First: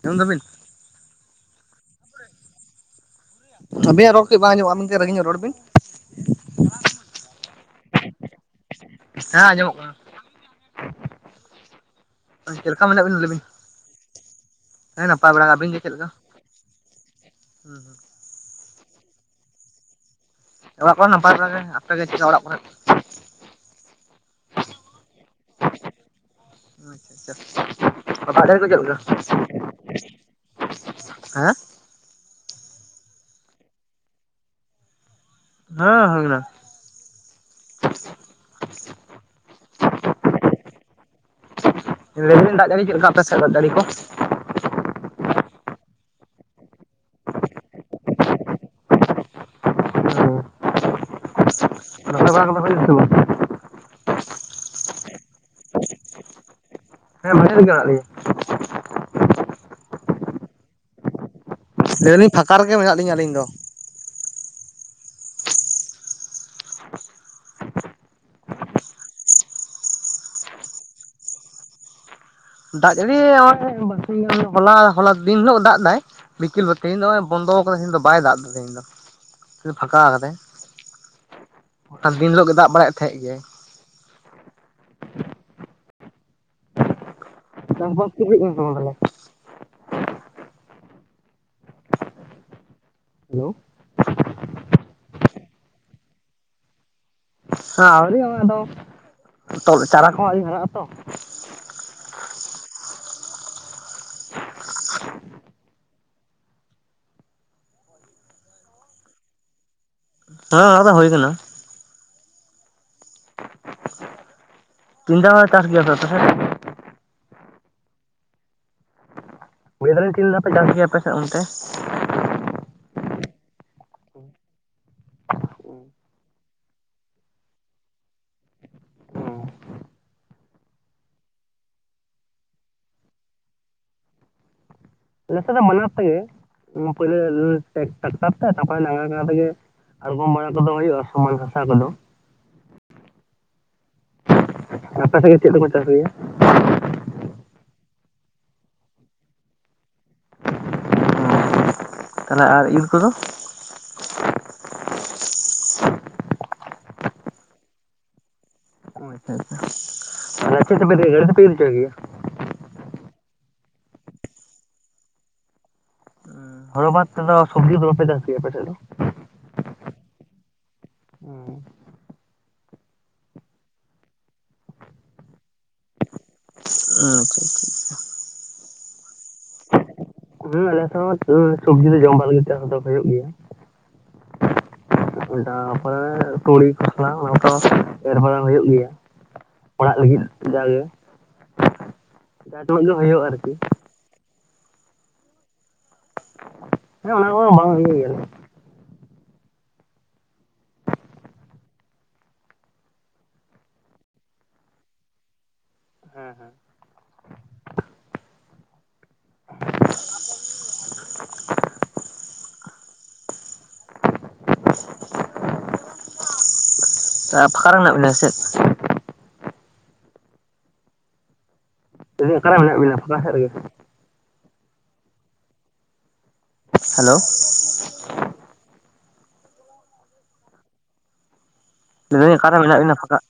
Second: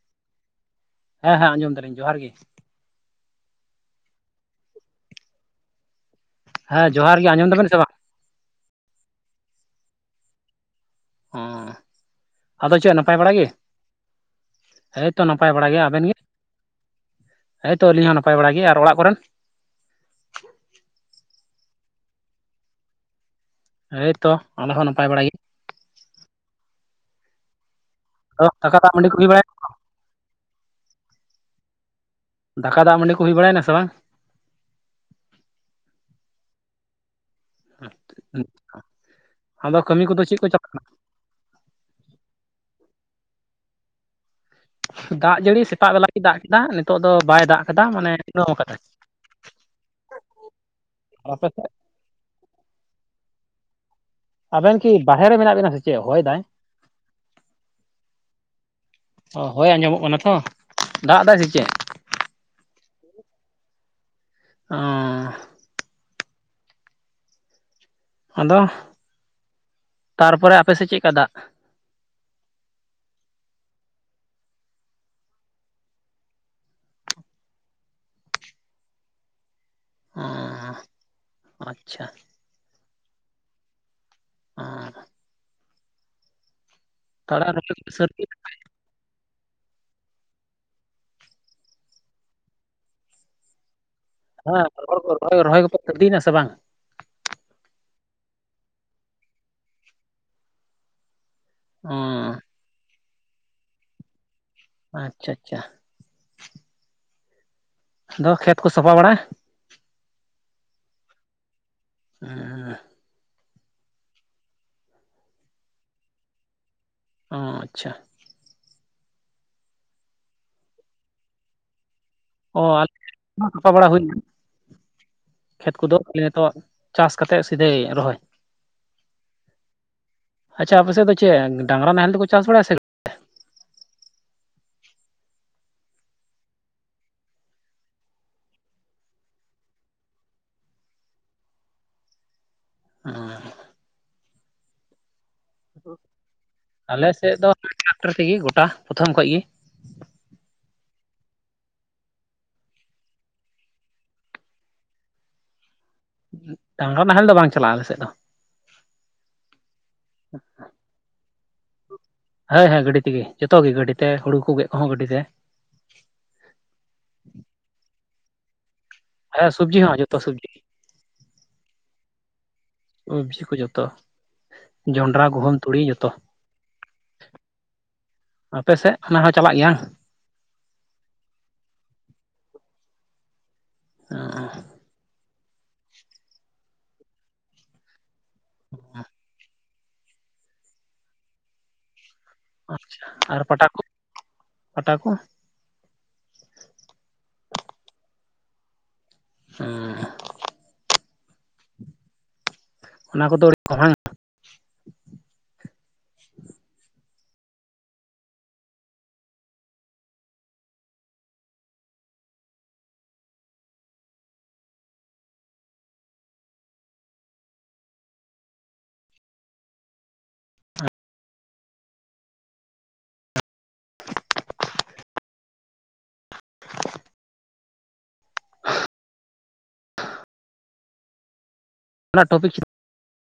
ᱟᱸᱡᱚᱢ ᱫᱟᱵᱤᱱ? ᱦᱮᱸ ᱦᱮᱸ ᱟᱸᱡᱚᱢ ᱫᱟᱹᱞᱤᱧ ᱡᱚᱦᱟᱨ ᱜᱮ ᱟᱹᱵᱤᱱᱟᱜ ᱨᱚᱲ ᱠᱟᱹᱡ ᱵᱟᱝ ᱟᱡᱚᱢᱚᱜ ᱠᱟᱱᱟ ᱟᱹᱵᱤᱱ ᱠᱟᱹᱡ ᱨᱟᱹᱜᱤ ᱧᱚᱜ ᱨᱚᱲ ᱵᱤᱱ ᱦᱮᱸ ᱡᱚᱦᱟᱨ ᱜᱮ ᱟᱸᱡᱚᱢ ᱫᱟᱵᱮᱱ ᱥᱮ ᱵᱟᱝ ᱦᱮᱸ ᱟᱸᱡᱚᱢᱚᱜ ᱠᱟᱱᱟ ᱦᱮᱸ ᱟᱫᱚ ᱞᱮᱠᱟ ᱪᱮᱫ ᱢᱮᱱᱟᱜ ᱱᱟᱯᱟᱭ ᱵᱤᱱᱟ ᱞᱟᱹᱭ ᱵᱟᱲᱟ ᱵᱤᱱ? ᱜᱮ ᱦᱮ ᱦᱮᱸ ᱛᱚ ᱱᱟᱯᱟᱭ ᱜᱮ, ᱵᱟᱲᱟ ᱟᱹᱵᱤᱱ ᱜᱮᱭᱟ ᱪᱮᱫ ᱟᱵᱮᱱ ᱞᱮᱠᱟ? ᱜᱮ ᱦᱳᱭ ᱦᱩᱸ ᱛᱚ ᱦᱩᱸ ᱟᱹᱞᱤᱧ ᱦᱚᱸ ᱱᱟᱯᱟᱭ ᱵᱟᱲᱟ ᱜᱮ ᱟᱨ ᱚᱲᱟᱜ ᱠᱚᱨᱮᱱ ᱚᱲᱟᱜ ᱠᱚᱨᱮ ᱱᱟᱯᱟᱭ ᱵᱟᱲᱟ ᱜᱮ ᱟᱯᱮᱜᱮ ᱪᱮᱫ ᱞᱮᱠᱟ ᱚᱲᱟᱜ ᱠᱚᱨᱮᱫ ᱮᱭᱛᱚ ᱟᱞᱮ ᱦᱚᱸ ᱱᱟᱯᱟᱭ ᱵᱟᱲᱟᱭ ᱜᱮᱭᱟ ᱟᱪᱪᱷᱟ ᱟᱪᱪᱷᱟ ᱟᱫᱚ ᱫᱟᱫ ᱫᱟᱠᱟ ᱡᱟᱹᱲᱤ ᱫᱟᱜ ᱫᱚ ᱢᱟᱹᱰᱤ ᱠᱚ ᱦᱩᱭ ᱪᱮᱫ ᱵᱟᱲᱟᱭ ᱞᱮᱠᱟ ᱦᱮᱸ ᱫᱟᱠᱟ ᱫᱟᱜ ᱢᱟᱹᱰᱤ ᱠᱚ ᱦᱩᱭ ᱵᱟᱲᱟᱭᱱᱟ ᱥᱮ ᱵᱟᱝ ᱦᱮᱸ ᱦᱳᱭᱠᱟᱱᱟ ᱟ ᱟᱫᱚ ᱠᱟᱹᱢᱤ ᱠᱚᱫᱚ ᱪᱮᱫ ᱠᱚ ᱪᱟᱞᱟᱜ ᱠᱟᱱᱟ ᱞᱟ. ᱭ ᱮᱫᱟᱞᱤᱧ ᱫᱟᱜ ᱡᱟᱹᱲᱤ ᱪᱮᱫ ᱞᱮᱠᱟ ᱟᱯᱮ ᱥᱮᱫ ᱫᱟᱜ ᱡᱟᱹᱲᱤ ᱠᱚ ᱫᱟᱜ ᱡᱟᱹᱲᱤ ᱥᱮᱛᱟᱜ ᱵᱮᱞᱟ ᱜᱮᱭ ᱫᱟᱜ ᱠᱮᱫᱟ ᱱᱤᱛᱚᱜ ᱫᱚ ᱵᱟᱭ ᱫᱟᱜ ᱠᱟᱫᱟ ᱢᱟᱱᱮ ᱥᱤᱛᱝ ᱠᱟᱫᱟᱭ [unintelligible] ᱦ [unintelligible] ᱵᱟᱲᱟ ᱟᱯᱮ ᱠᱚᱫᱚ ᱥᱮᱫ ᱦᱩᱭ ᱮᱱᱟ ᱥᱮ ᱵᱟᱝ ᱟᱵᱮᱱ ᱠᱤ ᱵᱟᱦᱨᱮ ᱨᱮ ᱢᱮᱱᱟᱜ ᱵᱮᱱᱟ ᱥᱮ ᱪᱮᱫ ᱦᱚᱭ ᱮᱫᱟᱭ ᱦᱮᱸ ᱵᱟᱭᱨᱮ ᱨᱮᱜᱮ ᱢᱮᱱᱟᱜ ᱞᱤᱧᱟ ᱚ ᱦᱚᱭ ᱟᱸᱡᱚᱢᱚᱜ ᱠᱟᱱᱟ ᱛᱚ ᱫᱟᱜ ᱮᱫᱟᱭ ᱥᱮ ᱪᱮᱫ ᱞᱟᱹᱭ ᱮᱫᱟ ᱞᱤᱧ ᱯᱷᱟᱸᱠᱟ ᱨᱮᱜᱮ ᱢᱮᱱᱟᱜ ᱞᱤᱧᱟᱹ ᱟᱹᱞᱤᱧ ᱫᱚ ᱚᱸ ᱟᱫᱚ ᱛᱟᱨᱯᱚᱨᱮ ᱟᱯᱮᱥᱮᱫ ᱪᱮᱫ ᱞᱮᱠᱟ ᱫᱟᱜ ᱫᱟᱜ ᱡᱟᱹᱲᱤ ᱱᱚᱜᱚᱭ ᱵᱟᱨᱥᱤᱧ ᱜᱟᱱ ᱦᱚᱞᱟ ᱦᱚᱞᱟ ᱫᱤᱱ ᱦᱤᱞᱳᱜ ᱫᱟᱜ ᱮᱫᱟᱭ ᱵᱤᱠᱤᱞ [unintelligible] ᱛᱮᱦᱤᱧ ᱫᱚ ᱱᱚᱜᱚᱭ ᱵᱚᱱᱫᱚ ᱟᱠᱟᱫᱟᱭ ᱫᱟ ᱵᱟᱭ ᱫᱟᱜ ᱮᱫᱟ ᱛᱮᱦᱤᱧ ᱫᱚ ᱛᱮᱦᱮᱧ ᱫᱚ ᱯᱷᱟᱠᱟ ᱟᱠᱟᱫᱟᱭ ᱚ [unintelligible] ᱟᱪᱪᱷᱟ ᱵᱟᱠᱷᱟᱡ ᱫᱤᱱ ᱦᱤᱞᱳᱜ ᱜᱮᱭ ᱫᱟᱜ ᱵᱟᱲᱟᱭᱮᱫ ᱛᱟᱦᱮᱸᱫ ᱜᱮᱭᱟᱭ ᱚᱸ ᱛᱟᱲᱟ ᱨᱚᱦᱚᱭ ᱪᱟᱥᱵᱟᱥ [unintelligible] ᱠᱚᱯᱮ ᱠᱟᱱᱟ ᱥᱟᱹᱨᱫᱤ ᱥᱮ ᱦᱮᱸ ᱵᱟᱝ ᱛᱟᱦᱞᱮ ᱦᱮᱞᱳ ᱦᱮᱸ ᱨᱚᱦᱚᱲ ᱠᱚ ᱨᱚᱦᱚᱭ ᱠᱚᱯᱮ ᱨᱤᱫᱤᱭᱮᱱᱟ ᱥᱮ ᱵᱟᱝᱟ ᱦᱮᱸ ᱟᱹᱣᱨᱤ ᱦᱚᱸ ᱟᱫᱚ ᱪᱟᱨᱟ ᱠᱚᱦᱚᱸ ᱟᱹᱣᱨᱤ ᱦᱟᱨᱟᱜ ᱟᱛᱚ ᱚᱸ ᱟᱪᱪᱷᱟ ᱟᱪᱪᱷᱟ ᱟᱫᱚ ᱠᱷᱮᱛ ᱠᱚ ᱥᱟᱯᱷᱟ ᱵᱟᱲᱟᱜ ᱦᱮᱸ ᱚᱱᱟᱠᱚᱫᱚ ᱦᱩᱭ ᱠᱟᱱᱟ ᱦᱮᱸ ᱛᱤᱱ ᱫᱷᱟᱣ ᱯᱮ ᱪᱟᱥ ᱜᱮᱭᱟ ᱟᱯᱮ ᱥᱮᱫ ᱚᱸ ᱟᱪᱪᱷᱟ ᱞᱟᱹᱭ ‌ᱫᱟᱞᱤᱧ‌ ᱛᱤᱱ ᱫᱷᱟᱣ ᱯᱮ ᱪᱟᱥ ᱜᱮᱭᱟ ᱟᱯᱮ ᱥᱮᱜ ᱚᱱᱛᱮᱼᱼ ᱚ ᱟᱞᱮ [unintelligible] ᱥᱟᱯᱷᱟ ᱵᱟᱲᱟ ᱦᱩᱭ ᱮᱱᱟ᱾ ᱠᱷᱮᱛ ᱠᱚᱫᱚ ᱟᱞᱮ ᱛᱚᱜ ᱪᱟᱥ ᱠᱟᱛᱮᱜ ᱥᱤᱫᱷᱟᱹᱭ ᱨᱚᱦᱚᱭ᱾ ᱟᱪᱪᱷᱟ ᱟᱯᱮ ᱥᱮᱜ ᱫᱚ ᱪᱮᱜ ᱰᱟᱝᱨᱟ ᱱᱟᱦᱮᱞ ᱛᱮᱠᱚ ᱪᱟᱥ ᱵᱟᱲᱟᱭᱟ ᱥᱮᱼᱼ ᱟᱞᱮ ᱥᱮᱜ ᱫᱚ ᱢᱟᱱᱟᱨ ᱛᱮᱜᱮ ᱩᱢ ᱯᱩᱭᱞᱟᱹ ᱞᱚᱻ ᱴᱮᱠᱴᱟᱠᱴᱟᱨ ᱛᱮ ᱛᱟᱨᱯᱚᱨ ᱱᱟᱦᱮᱞ‌ ᱠᱟᱲᱟ ᱛᱮᱜᱮ ᱼᱼ ᱟᱲᱜᱚᱢ ᱵᱟᱲᱟ ᱠᱚᱫᱚ ᱦᱩᱭᱩᱜ-ᱟ ᱥᱚᱢᱟᱱ ᱦᱟᱥᱟ ᱠᱚᱫᱚᱼᱼ ᱚᱸᱻ᱾ ᱟᱯᱮ ᱥᱮᱜ ᱜᱮ ᱪᱮᱫ ᱛᱮ ᱠᱚ ᱪᱟᱥ ᱜᱮᱭᱟ? ᱟᱞᱮ ᱥᱮᱜ ᱫᱚ ᱴᱨᱟᱠᱴᱟᱨ ᱛᱮᱜᱮ ᱜᱩᱴᱟ ᱯᱨᱚᱛᱷᱚᱢ ᱠᱷᱚᱡ ᱜᱤ᱾ ᱛᱟᱦᱚᱞᱮ ᱟᱨ ᱤᱨ ᱠᱚᱫᱚ? ᱰᱟᱝᱨᱟ ᱱᱟᱦᱮᱞ ᱫᱚ ᱵᱟᱝ ᱪᱟᱞᱟᱜᱼᱟ ᱟᱞᱮᱥᱮᱫ ᱫᱚ ᱟᱪᱪᱷᱟ ᱟᱪᱪᱷᱟ ᱟᱞᱮ ‌ᱥᱮᱜ ᱫᱚ [unintelligible] [unintelligible] [unintelligible] ᱜᱮᱭᱟ ᱾ ᱦᱚᱭ ᱦᱚᱭ ᱦᱮᱸ ᱜᱟᱹᱰᱤ ᱛᱮᱜᱮ ᱡᱚᱛᱚ ᱜᱮ ᱜᱟᱹᱰᱤ ᱛᱮ ᱦᱩᱲᱩ ᱠᱚ ᱜᱮᱜ ᱠᱩᱦᱚᱸ ᱜᱟᱹᱰᱤ ᱛᱮ᱾ ᱦᱚᱲᱚ ᱵᱟᱫᱽ ᱛᱮᱫᱚ ᱥᱚᱵᱽᱡᱤ ᱫᱚ ᱵᱟᱯᱮ ᱫᱟᱥ ᱜᱮᱭᱟ ᱟᱯᱮ ᱥᱮᱫ ᱫᱚ? ᱦᱮᱸ ᱥᱚᱵᱽᱡᱤ ᱦᱚᱸ ᱡᱚᱛᱚ ᱥᱚᱵᱽᱡᱤᱼᱼ ᱚᱸᱻ [unintelligible] ᱠᱚ ᱡᱚᱛᱚ ᱡᱚᱱᱰᱨᱟ ᱜᱩᱦᱩᱢ ᱛᱩᱲᱤ ᱡᱚᱛᱚ ᱟᱪᱪᱷᱟ ᱟᱪᱪᱷᱟ ᱴᱷᱤᱠᱟ ᱟᱯᱮ ᱥᱮᱜ ᱚᱱᱟ ᱦᱚᱸ ᱪᱟᱞᱟᱜ ᱜᱮᱭᱟ᱾ ᱟᱞᱮ ᱥᱮᱜ ᱦᱚᱸ [unintelligible] ᱥᱚᱵᱽᱡᱤ ᱫᱚ ᱡᱚᱢ ᱵᱟᱲᱟ ᱞᱟᱹᱜᱤᱫ ᱪᱟᱥ ᱫᱚ ᱦᱩᱭᱩᱜ ᱜᱮᱭᱟ᱾ ᱚᱸᱻ ᱛᱟᱨᱯᱚᱨᱮ ᱛᱩᱲᱤ ᱠᱷᱚᱥᱞᱟ ᱚᱱᱟ ᱠᱚ ᱦᱚᱸ ᱮᱨ ᱵᱟᱲᱟ ᱦᱩᱭᱩᱜ ᱜᱤᱭᱟ᱾ ᱚᱲᱟᱜ ᱞᱟᱹᱜᱤᱫ ᱡᱟᱜᱮ, ᱡᱟᱦᱟᱸ ᱛᱤᱱᱟᱹᱜ ᱜᱮ ᱦᱩᱭᱩᱜ-ᱟ ᱟᱨ ᱠᱤ᱾ [unintelligible] ᱟᱴᱟ ᱠᱚ ᱦᱮᱸ ᱚᱱᱟ ᱠᱚ ᱦᱚᱸ ᱵᱟᱝ ᱦᱩᱭᱩᱜ ᱜᱮᱭᱟ᱾ ᱦᱮᱸ᱾ ᱚᱱᱟ ᱠᱚᱫᱚ ᱟᱹᱲᱤᱼᱼ ᱦᱮᱸ ᱦᱮᱸ᱾ ᱛᱚ ᱯᱷᱟᱠᱟ ᱨᱮ ᱢᱮᱱᱟᱜ ᱵᱤᱱᱟ ᱥᱮ ᱪᱮᱫ? ᱢᱮᱱ ᱫᱟᱹᱧ ᱚᱠᱟᱨᱮ ᱢᱮᱱᱟᱜ ᱵᱤᱱᱟ ᱯᱟᱷᱟᱠᱟ ᱥᱮᱜ ᱨᱮᱜᱮ ᱦᱮᱞᱳ ᱢᱮᱱ ᱢᱟᱨᱟᱝ ᱫᱟᱹᱧ ᱴᱚᱯᱤᱠ ᱚᱠᱟᱨᱮ ᱢᱮᱱᱟᱜ ᱵᱤᱱᱟ ᱯᱷᱟᱠᱟᱜᱼᱼ